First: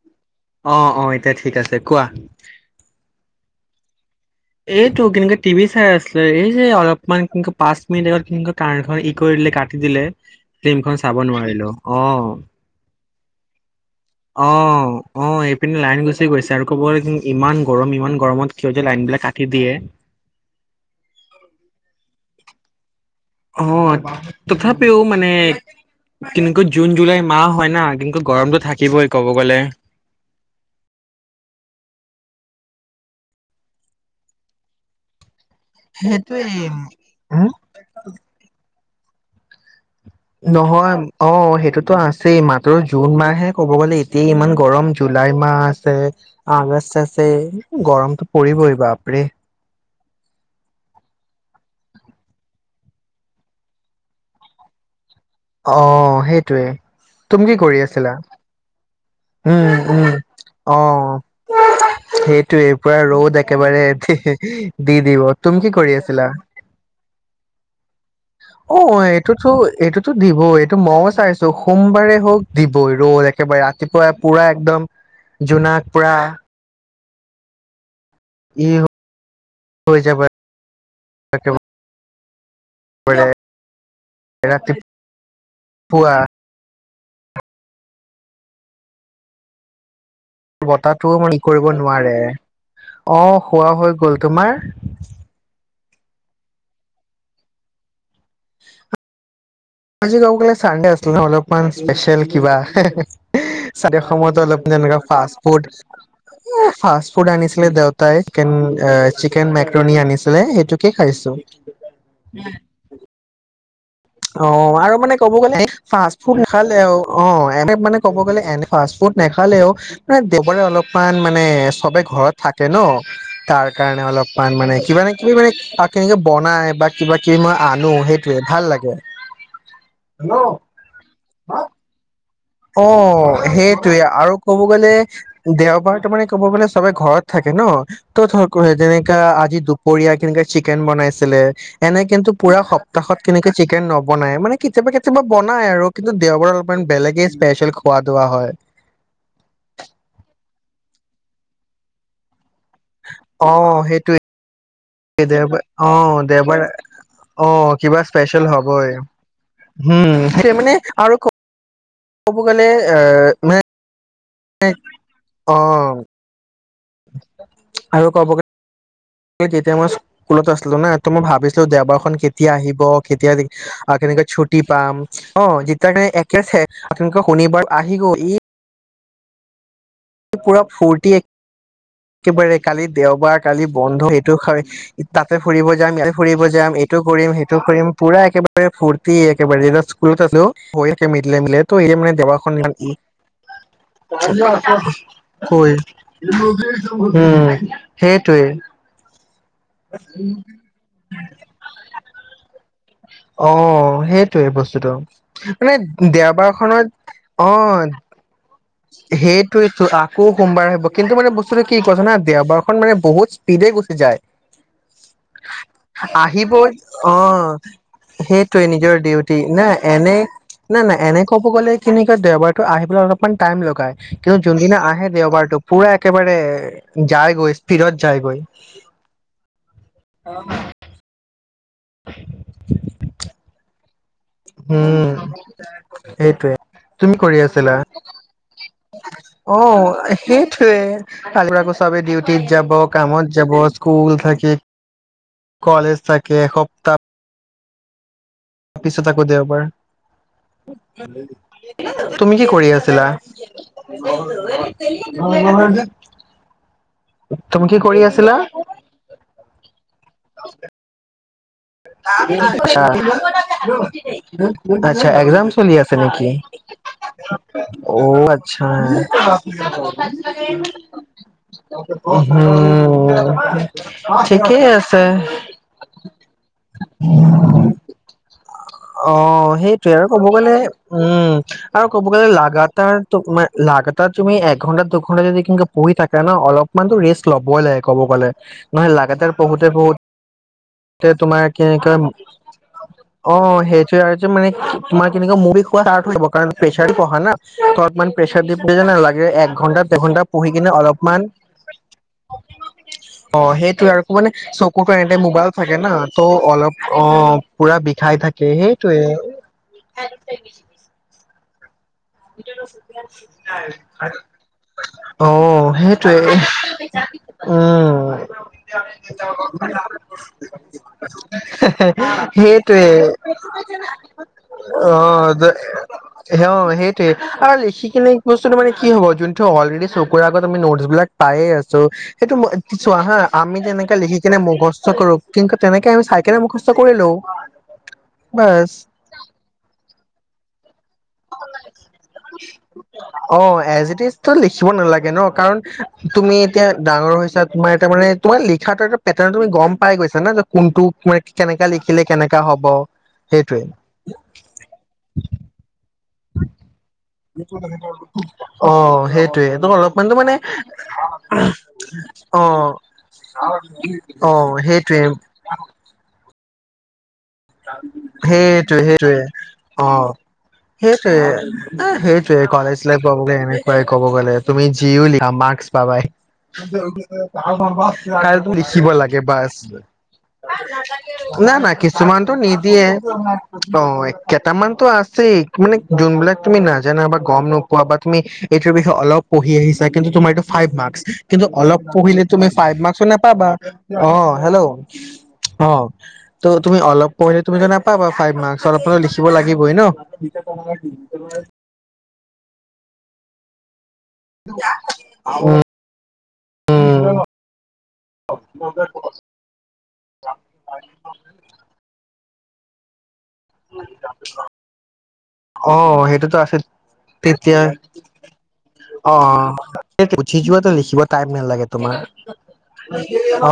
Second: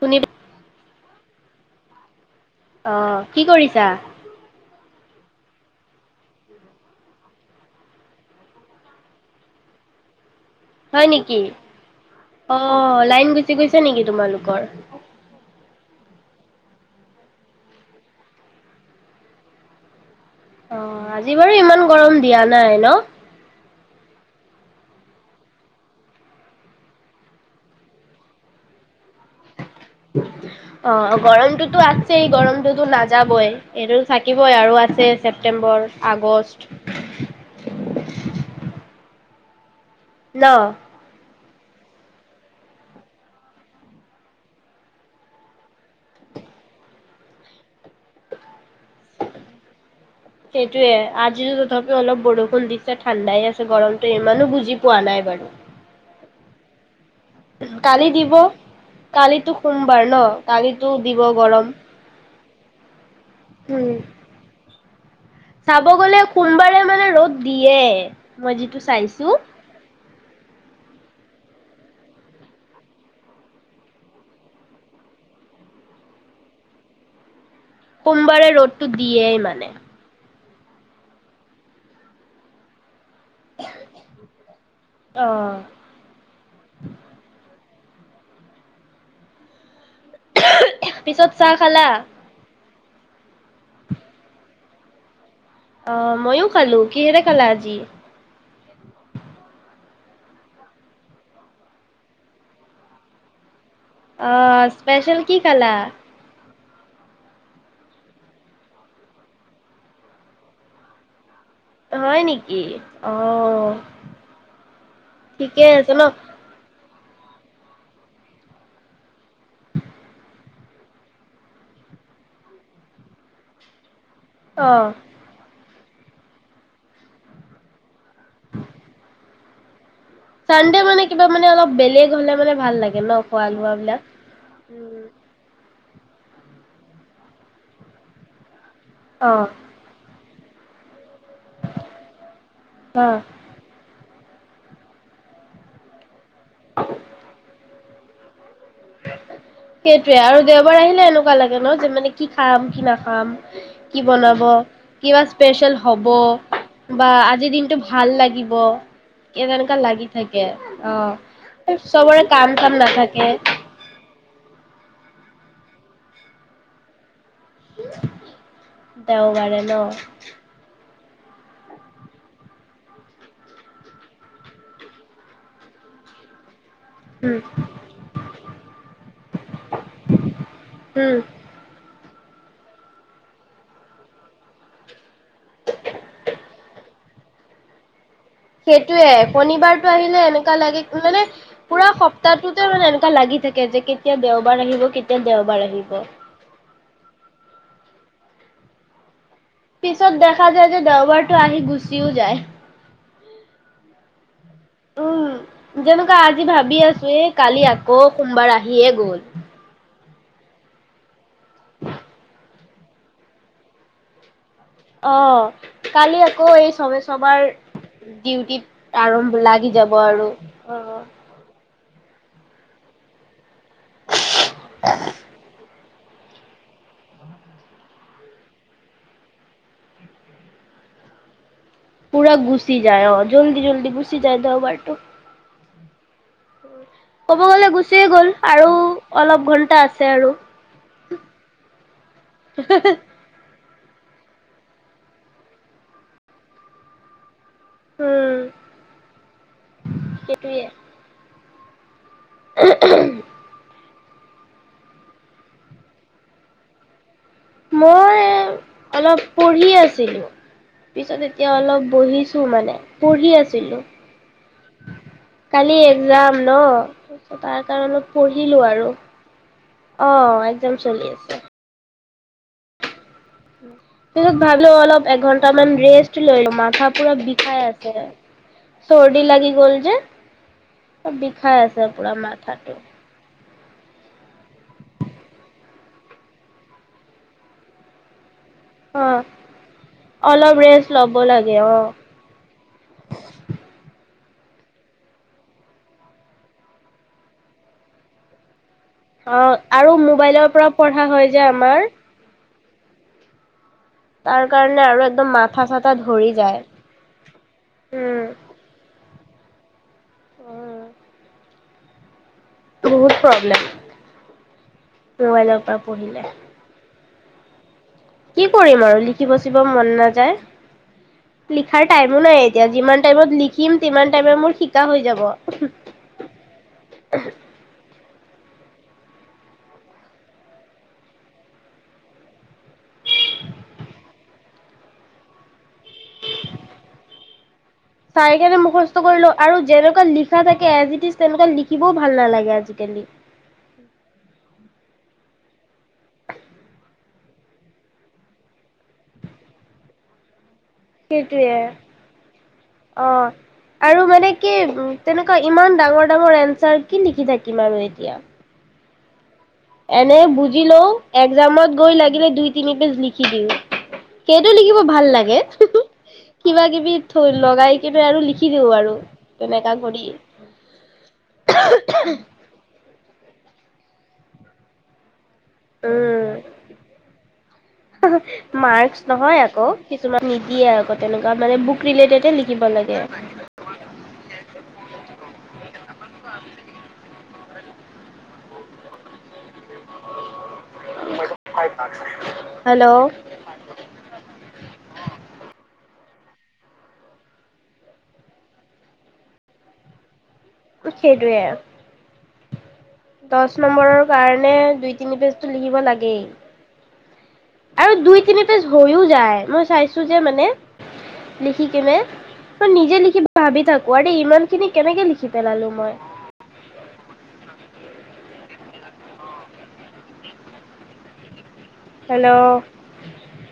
শুনি অ অ এতিয়া ঠিক আছে। চেকুৱা অ কি কৰিছা এইটো কেনেকুৱা টিভি চাই আছিলে এই যে অলপমান কে পাঁচ মিনিট আগত কাৰেন কাটি এখন ই কৰি দিলে কাটি দিলে। ফ্লিমখন হয় চাব নেকি নোৱাৰিলো অ। অ লাইন গুচি গৈছে। নেকি অ তোমালোকৰ অ এইপিনে লাইন গ গুচি গৈছে আৰু ক'ব ইমান গৰম ইমান গৰমত কিয় যে লাইন বিলাক কাটি দিয়ে? অ আজি বাৰু ইমান গৰম দিয়া নাই ন অ তথাপিও মানে কেনেকৈ জুন জুলাই মাহ হয় কিন্তু ক গৰমতটো থাকিবই ক'ব গ'লে। অ গৰমটোতো আছেই গৰমটোতো নাযাবই এইটো থাকিবই আৰু আছে ছেপ্তেম্বৰ সেইটোৱে হম আগষ্ট ন নহয় অ সেই তো আছেই মাত্ৰ জুন মাহহে ক'ব গ'লে এতিয়া ইমান গৰম জুলাই মাহ আছে আগষ্ট আছে গৰমতটো পৰিবই বাপৰে সেইটোয়ে আজি তথাপিও অলপ বৰষুণ দিছে ঠাণ্ডাই আছে গৰমটো ইমানো বুজি পোৱা নাই বাৰু অ সেইটোৱে তুমি কি কৰি কালি আছিলা দিব কালিতো উম সোমবাৰ উম ন কালিতো দিব গৰম টো এই পৰা ৰ'দ একেবাৰে উম এতি দি দিব তুমি কি চাব কৰি গ'লে আছিলা সোমবাৰে মানে ৰ'দ দিয়ে? মই অ যিটো চাইছো এইটোতো এইটোতো দ ব এইটো ময়ো চাইছো সোমবাৰে হওক দিবই ৰ'ল একেবাৰে ৰাতিপুৱা পুৰা একদম জোনাক পুৰা সোমবাৰে ৰ'দটো দিয়ে মানে তাক াৰ এৰাতিপ পুৱা বটাটো পিছত মান ই চাহ কৰিব খালা? নোৱাৰে আহ খোৱা হৈ গল তোমাৰ অ মইয়ো খালো কিহেৰে খালা আজি উ আজি গাও গলে চানডে আছিলে ন অলপমান স্পেচিয়েল কিবা চাৰি অসমত অলপ অ' যেনেকুৱা স্পেচিয়েল কি ফাষ্ট ফুড খালা? এ ফাষ্ট ফুড আনিছিলে দেউতাই চিকেন চিকেন মেক্ৰণী আনিছিলে সেইটোকে খাইছো হয় নেকি আহ অ আৰু মানে ক'ব গ'লে ন? ফাষ্ট ফুড নাখালে অ এনে মানে ক'ব গলে এনে ফাষ্টফুড নেখালেও ম দেৱাৰে অলপমান মানে চবে ঘৰত থাকে ন তাৰ কাৰণে অলপ ান মানে অ' কিবা ন কিবি মানে কেনেকে বনাই বা কিবা কিবি মই আনো সেইটোয়ে ভাল লাগে চানডে মানে কিবা মানে অলপ বেলেগ হলে মানে ভাল অ লাগে ন খোৱা লোৱা সেইটোৱে বিলাক। আৰু ক'ব গ'লে উম, দেওবাৰ তো মানে ক'ব গোলে সবে ঘৰত থাকে ন ত' ধ যেনেকা অ' আজি দুপৰীয়া কেনো চিকেন বনাইছে এনে কিন্তু পুৰা সপ্তাহত অ'। কেনে চিকেন ন বনাই মানে কেতিয়াবা কেতিয়াবা বনাই আৰু দেওবাৰ অলপমান বেলেগে খেল খোৱা ধোৱা হয় সেইটোয়ে আৰু দেওবাৰ আহিলে এনেকুৱা লাগে ন যে মানে কি খাম কি নাখাম অ কি সেইটোৱে বনাব কিবা দেওবাৰ স্পেচিয়েল অ হব দেওবাৰ বা অ আজিৰ দিনটো কিবা ভাল স্পেচিয়েল লাগিব হবই এ তেনেুৱা লাগি হম থাকে সেই মানে আৰু অ চবৰে কাম তাম নাথাকে অহ আৰু ক'ব দেওবাৰে ন কেতিয়া মই স্কুলত আছিলো না ত মই ভাবিছিলো দেওবাৰখনন কেতিয়া আহিব কেতিয়া কেনেকে ছুটি পাম অ যেতিয়া কাৰে একে আপনোকে উম শনিবাৰ আহি গ ই। পূৰা ফৰটি উম এক। একেবাৰে কালি দেওবাৰ কালি বন্ধ সেইটো হয়। তাতে ফুৰিব যাম ইয়াতে ফুৰিব যাম। ইতো কৰিম, সেইটো কৰিম। পুৰা একেবাৰে সেইটোয়ে ফৰ্তিেবাৰে শনিবাৰটো আহিলে স্কুলত আছিলো এনেকুৱা লাগে ম ম মানে পুৰা মানে দেৱাখন সপ্তাহটোতে মানে এনেকুৱা লাগি থাকে যে কেতিয়া দেওবাৰ আহিব কেতিয়া [unintelligible] উ দেওবাৰ আহিব সেইটোৱে। পিছত দেখা যায় যে, দেওবাৰতটো আহি গুচিএ যায়। অ সেই। বস্তুতটো উম, মানে যেনেকুৱা আজি দেওবাৰ ভাবি আছো খত এই অ। কালি আকৌ সোমবাৰ আহিয়ে গ'ল। সেইটোৱে তো আকৌ সোমবাৰে। কিন্তু মানে বস্তুটো কি কথা ন দেবাৰখন মানে বহুত স্পীডে গুচি যায়। অ', কালি আকৌ আহিবই এই চবে অ চবাৰ ডিউটিত সেইটোৱে নিজৰ আৰম্ভ ডিউটি না লাগি যাব এনে আৰু নাই নাই অ'। এনে ক'ব গ'লে। তেনেকৈ দেওবাৰতো আহি পেল অলপমান। টাইম লগে। কিন্তু যোনদিনা আহে দেওবাৰতটো পুৰা। একেবাৰে যায়গৈ স্পীৰত যায়গৈ। পুৰা গুচি যায়, অ জল্দি জল্দি গুচি। যায় দেওবাৰটো। উম। ত [unintelligible] ক'ব গলে গুচিয়ে গ'ল আৰু। অলপ অ, ঘন্টা আছে আৰু সেইটোৱে আকৌ চবে ডিউটিত যাব কামত যাব। স্কুল থাকে, কলেজ থাকে এসপ্তাহ। উম। তাৰপিছত আকৌ দেওবাৰ। সেইটোয়ে। [unintelligible] তুমি কি কৰি আছিলা? মই মানে। মই অলপ পঢ়ি আছো। পিছত। এতিয়া অলপ বহিছো মানে পঢ়ি আছিলো। আছা একজাম চলি কালি আছে নেকি? এক্সাম ন' তাৰ কাৰণে অ অলপ পঢ়িলো আছা। আৰু। অ', এক্জাম চলি আছে। উম। তাপিছত ঠিকেই ভাবিলো অলপ, আছে। এঘন্টামান ৰেষ্ট লৈ ল'ম। মাথা পুৰা বিষাই আছে। চৰ্দি লাগি অ' গ'ল সেইটোৱে যে, আৰু ক'ব গ'লে উম, বিষাই আৰু আছে ক'ব পুৰা গ'লে মাথাটো। লাগাতাৰ তোমাৰ লাগাতাৰ তুমি এঘণ্টা-দুঘণ্টা যদি পঢ়ি থাকা ন? অলপমানতো ৰেষ্ট ল'বই লাগে ক'ব গ'লে। নহয় অ', লাগাতাৰ অলপ ৰেষ্ট পঢ়োতে-পঢ়োতে ল'ব তোমাৰ লাগে অ', কেনেকা। অ' সেইটোৱে আৰু তোমাৰ কেনেকুৱাত [unintelligible] প্ৰেছাৰ দি পঢ়া না? ত' [unintelligible] প্ৰেছাৰ দি পঢ়িলে নালাগে এক অ' ঘন্টা আৰু দুঘন্টা মোবাইলৰ পঢ়ি পৰা কিনে পঢ়া অলপমান হয় যে আমাৰ। অ' সেইটো। ত' আৰু মানে, তাৰ কাৰণে চকুতো আৰু এনিটাইম একদম মোবাইলত মাথা থাকে চাথা না। ধৰি যায়। অলপ অ'। পুৰা বিষাই থাকে, সেইটোৱে। [unintelligible] উম। বহুত প্ৰব্লেম অ' মোবাইলৰ পৰা সেইটোৱে। পঢ়িলে। উম। কি কৰিম আৰু লিখিব-চিখিব মন নাযায়। লিখাৰ টাইমো নাই এতিয়া সেইটোৱে যিমান টাইমত লিখিম, তিমান টাইমে মোৰ শিকা অ হৈ যাব। অ সেইটোৱে আৰু লিখি কিনে বস্তুটো মানে কি হ'ব যোনটো অলৰেডি চকুৰ আগত আমি নোটছবিলাক পায়ে আছো, সেইটো চোৱা হা, আমি যেনেকে লিখি কেনে মুখস্থ কৰ, কিন্তু তেনেকে আমি চাই কেনে মুখস্থ কৰি লও চাই কিনে বাচ মুখস্থ কৰি লওঁ আৰু যেনেকুৱা লিখা থাকে এজি-টিজ। তেনেকুৱা লিখিবও ভাল নালাগে আজিকালি। অ এজ ইট ইজটো লিখিব নালাগে ন কাৰণ, তুমি এতিয়া ডাঙৰ হৈছা। তোমাৰ এটা মানে তোমাৰ লিখা এটা পেটাৰ্ণটো তুমি গম পাই গৈছা ন! সেইটোৱে। হব সেইটোৱে অ' আৰু মানে কি তেনেকুৱা ইমান ডাঙৰ। এনছাৰ কি লিখি থাকিম আৰু এতিয়া। [unintelligible] অ'। সেইটোৱে এইটো অলপমানতো এনে মানে বুজি লও। একজামত গৈ লাগিলে অ দুই-তিনি পেজ লিখি দিওঁ। অ সেইটো লিখিব সেইটোৱে ভাল লাগে। কিবাকিবি। সেইটোৱে, সেইটোৱে। তেনেকা কৰি। অ', সেইটোৱে সেইটোৱে। কলেজ লাইফ [unintelligible] এনেকুৱাই। ক'ব গ'লে তুমি জিও লি মাৰ্ক্স পাবাই। উম। লিখিব মাৰ্কচ লাগে নহয় বাছ। আকৌ কিছুমান নিদিয়ে আকৌ তেনেকুৱা না মানে না বুক কিছ ৰিলেটেডে কিছুমানটো লিখিব নিদিয়ে, লাগে। অ' কেইটামান। আছেই। মানে যোনবিলাক তুমি নাজানা বা গম নোপোৱা বা তুমি এইটোৰ বিষয়ে অলপ পঢ়ি আহিছা, কিন্তু তোমাৰ এইটো ফাইভ মাৰ্ক্স কিন্তু অলপ পঢ়িলে তুমি ফাইভ মাৰ্ক হেল্ল'। নাপাবা অ হেল্ল' অ ত তুমি অলপ পঢ়িলে তুমিটো নাপাবা ফাইভ মাৰ্ক অলপ লিখিব লাগিবই ন। সেইটোৱে আও দহ নম্বৰৰ কাৰণে দুই তিনি পেজটো লিখিব লাগেই উম আৰু দুই তিনি পেজ হৈও যায় মই চাইছো যে মানে লিখি কিনে। হা নিজে লিখিব। ভাবি থাকো আৰে ইমান খিনি কেনেকে লিখ। অ সেইটোতো আছিল তেতিয়া। অ উঠি যোৱা লিখিব টাইম নেলাগে। তোমাৰ হেল্ল'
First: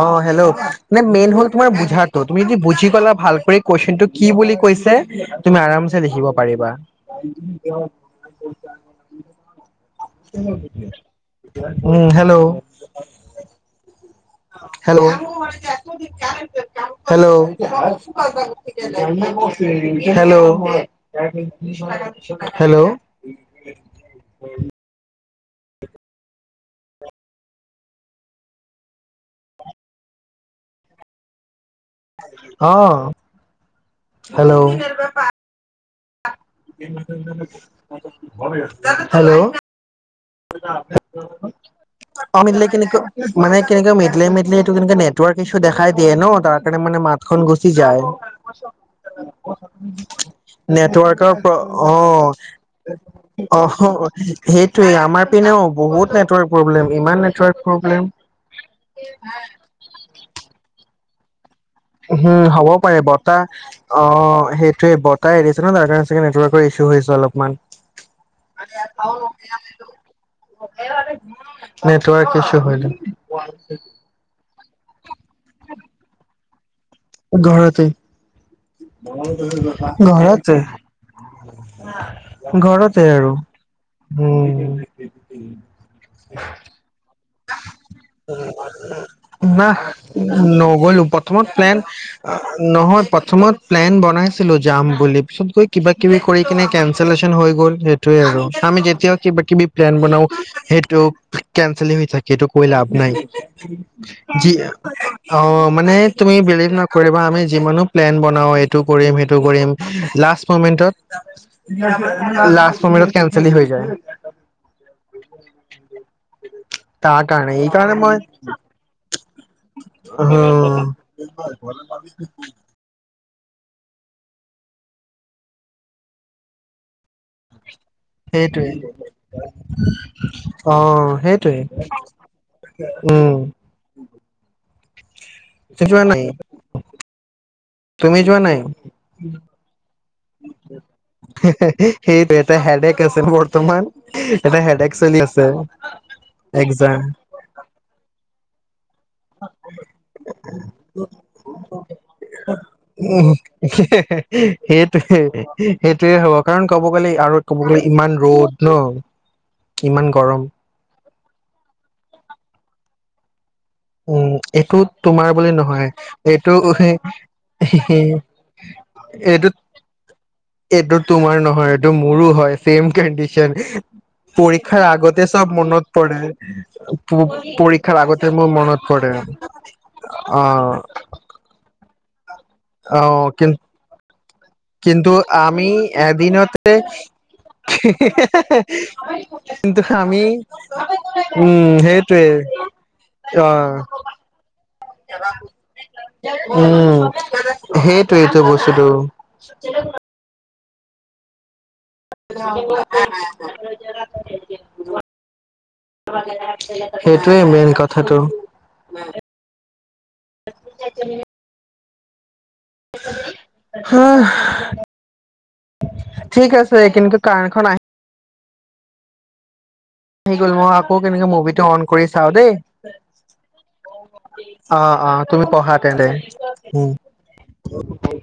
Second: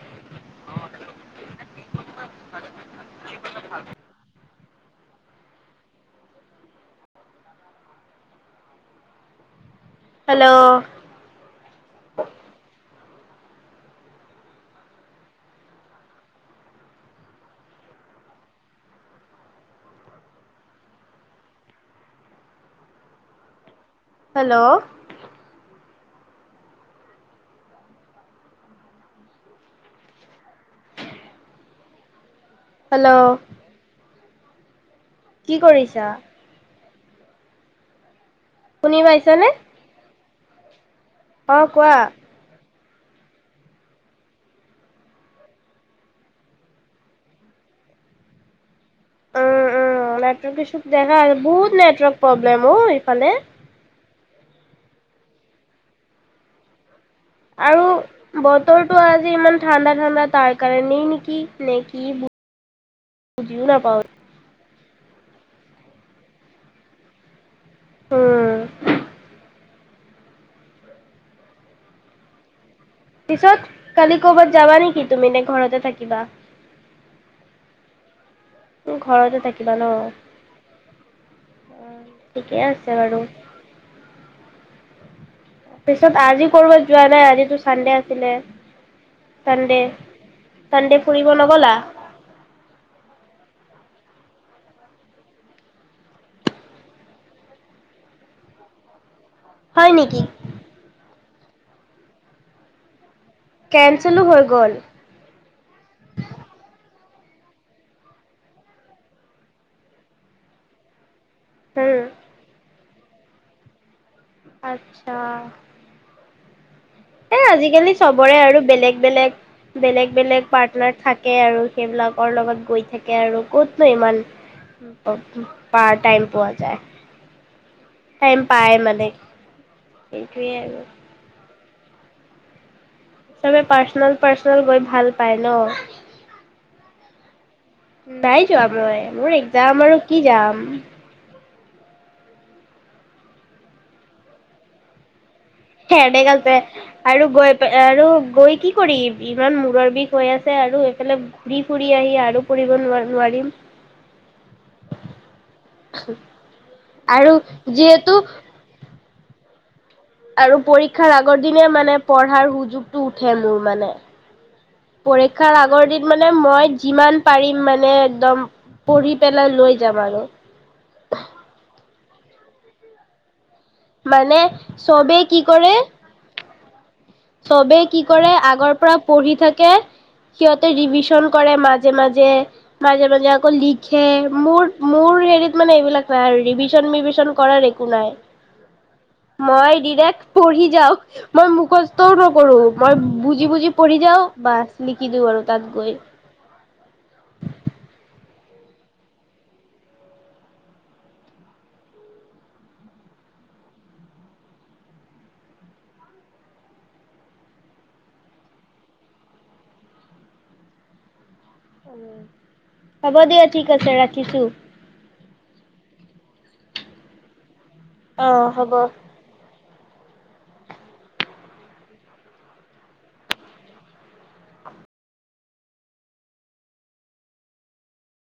অ হেল্ল' নে মেইন হল তোমাৰ বুজাটো তুমি যি বুজি গলা ভাল কৈ কুৱেশচনটো কি বুলি। কৈছে, তুমি আৰামছে লিখিব পাৰিবা। হেল্ল' [unintelligible] উম hello [unintelligible] hello hello hello hello hello অ হেল্ল' হেল্ল' কি কৰিছা [unintelligible] শুনি হেল্ল' পাইছানে? অ কোৱা [unintelligible] অমিত লেকিন মানে কেনেকে মেটিলাই মেটিলাই এইটো কেনে নেটৱকছু দেখাই দিয়ে ন তাৰ কাৰণে মানে মাতখন গুচি যায় উম উম নেটৰ্ক ইছু দেখা নেটৱৰ্কৰ প্ৰ বহুত নেটৰ্ক অ প্ৰব্লেম অ ইফালে সেই ত আমাৰ পিনেও বহুত নেটৱৰ্ক প্ৰব্লেম ইমান নেটৱৰ্ক আৰু প্ৰব্লেম বতৰটো আজি ইমান ঠাণ্ডা ঠাণ্ডা তাৰ কাৰণেই নেকি কি নে হম হ'বও পাৰে বতাহ বুজিও নাপাও অ সেই ত বতাহ এ দিছে ন ত কাৰণে চাগে নেটৱৰ্কৰ ইছু হৈছে অলপমান উম, [unintelligible] নেটৱৰ্ক ইছু হয় পিছত কালি ক'বাত যাবা নেকি? সি তুমি নে ঘৰতে থাকিবা? ঘৰতে। ঘৰতে থাকিবা ন'? ঘৰতে, ঠিকে আছে ঘৰতে বাৰু। আৰু। উ। উ। তাৰ পিছত আজি কৰবাত যোৱা নাই আজি না, চানডে, চানডে নগলো। ফুৰিব প্ৰথমত নগ'লা? প্লেন নহয় প্ৰথমত প্লেন বনাইছিলো যাম বুলি। কিবা-কিবি হয় প্লেন নেকি? বনাও, সেইটো কেনঞ্চেল হৈ থাকে, এইটো কৈ লাভ নাই। কেনচেলো হৈ গ'ল? যি--অহ মানে তুমি বিলিব নক কৰিবা আমি যিমানো প্লেন বনাও এইটো কৰিম সেইটো কৰিম, লাষ্ট মমেন্টত উম, [unintelligible] ল্লাহ সমত কেনচেল এ হৈ যায়। আত্ছা [unintelligible] িক এ আজিকালি চবৰে আৰু বেলেগ-বেলেগ অ বেলেগ-বেলেগ পাৰ্টনাৰ থাকে আৰু সেইবিলাকৰ লগত গৈ থাকে আৰু। ক'তনো ইমান পাৰ টাইম পোৱা যায়? টাইম সেইটোৱে, পায় মানে সেইটোৱে আৰু। অহ সেইটোৱে। [unintelligible] চবে পাৰ্চনল-পাৰ্চনল গৈ ভাল পায় ন। [unintelligible] [unintelligible] নাই যোৱা মই। মোৰ একজাম আৰু কি যাম? সেইটো এটা হেডেক আছে বৰ্তমান, এটা হেডএক চলি আছে। হেদেক আছে একজাম। আৰু গৈ আৰু গৈ কি কৰিম? ইমান মূৰৰ বিষ হৈ আছে আৰু এইফালে ঘূৰি ফুৰি আহি আৰু পঢ়িব নোৱাৰ উ, নোৱাৰিম সেইটোৱে, সেইটোয়ে হ'ব। কাৰণ কব গ'লে আৰু কব গ'লে ইমান ৰ'দ ন? উ, কিমান গৰম। শিক্ষাৰ আগৰ দিনে মানে পঢ়াৰ সুযোগতটো উঠে মোৰ। মানে। উম, এইটো তোমাৰ বুলি পৰীক্ষাৰ আগৰ নহয় দিন মানে এইটো মই যিমান পাৰিম মানে একদম পঢ়ি এইটো পেলাই লৈ যাম আৰু এইটো তোমাৰ নহয়। টো মোৰো হয় চেম কণ্ডিচন। মানে পৰীক্ষাৰ চবেই আগতে কি চব কৰে মনত পৰে। চবেই পৰীক্ষাৰ কি আগতে কৰে মোৰ আগৰ মনত পৰা পৰে পঢ়ি থাকে অ সিহঁতে ৰিভিশন কৰে মাজে- মাজে। যে অ মাজে মাজে আকৌ কিন্তু লিখে। মোৰ কিন্তু মোৰ হেৰিত আমি মানে এইবিলাক নাই আৰু এদিনতে ৰিভিশন মিভিশন কৰাৰ একো নাই মই কিন্তু ডিৰেক্ট আমি পঢ়ি যাওঁ মই উম মুখস্থও সেই। নকৰো মই বুজি বুজি পঢ়ি যাওঁ বাছ লিখি দিওঁ আৰু তাত গৈ উম সেইটোৱেই বস্তুটো। নে? [unintelligible] সেইটোৱেই মেইন কথাটো। উম, হ'ব দিয়া ঠিক আছে হা ৰাখিছো। ঠিক আছে কিন্তু কাৰখন আহি। অ হ'ব। আহি গ'ল মই আকৌ কেনেকে মুভিটো অন কৰি চাও দেই অ'- অ তুমি পঢ়া তেন্তে উম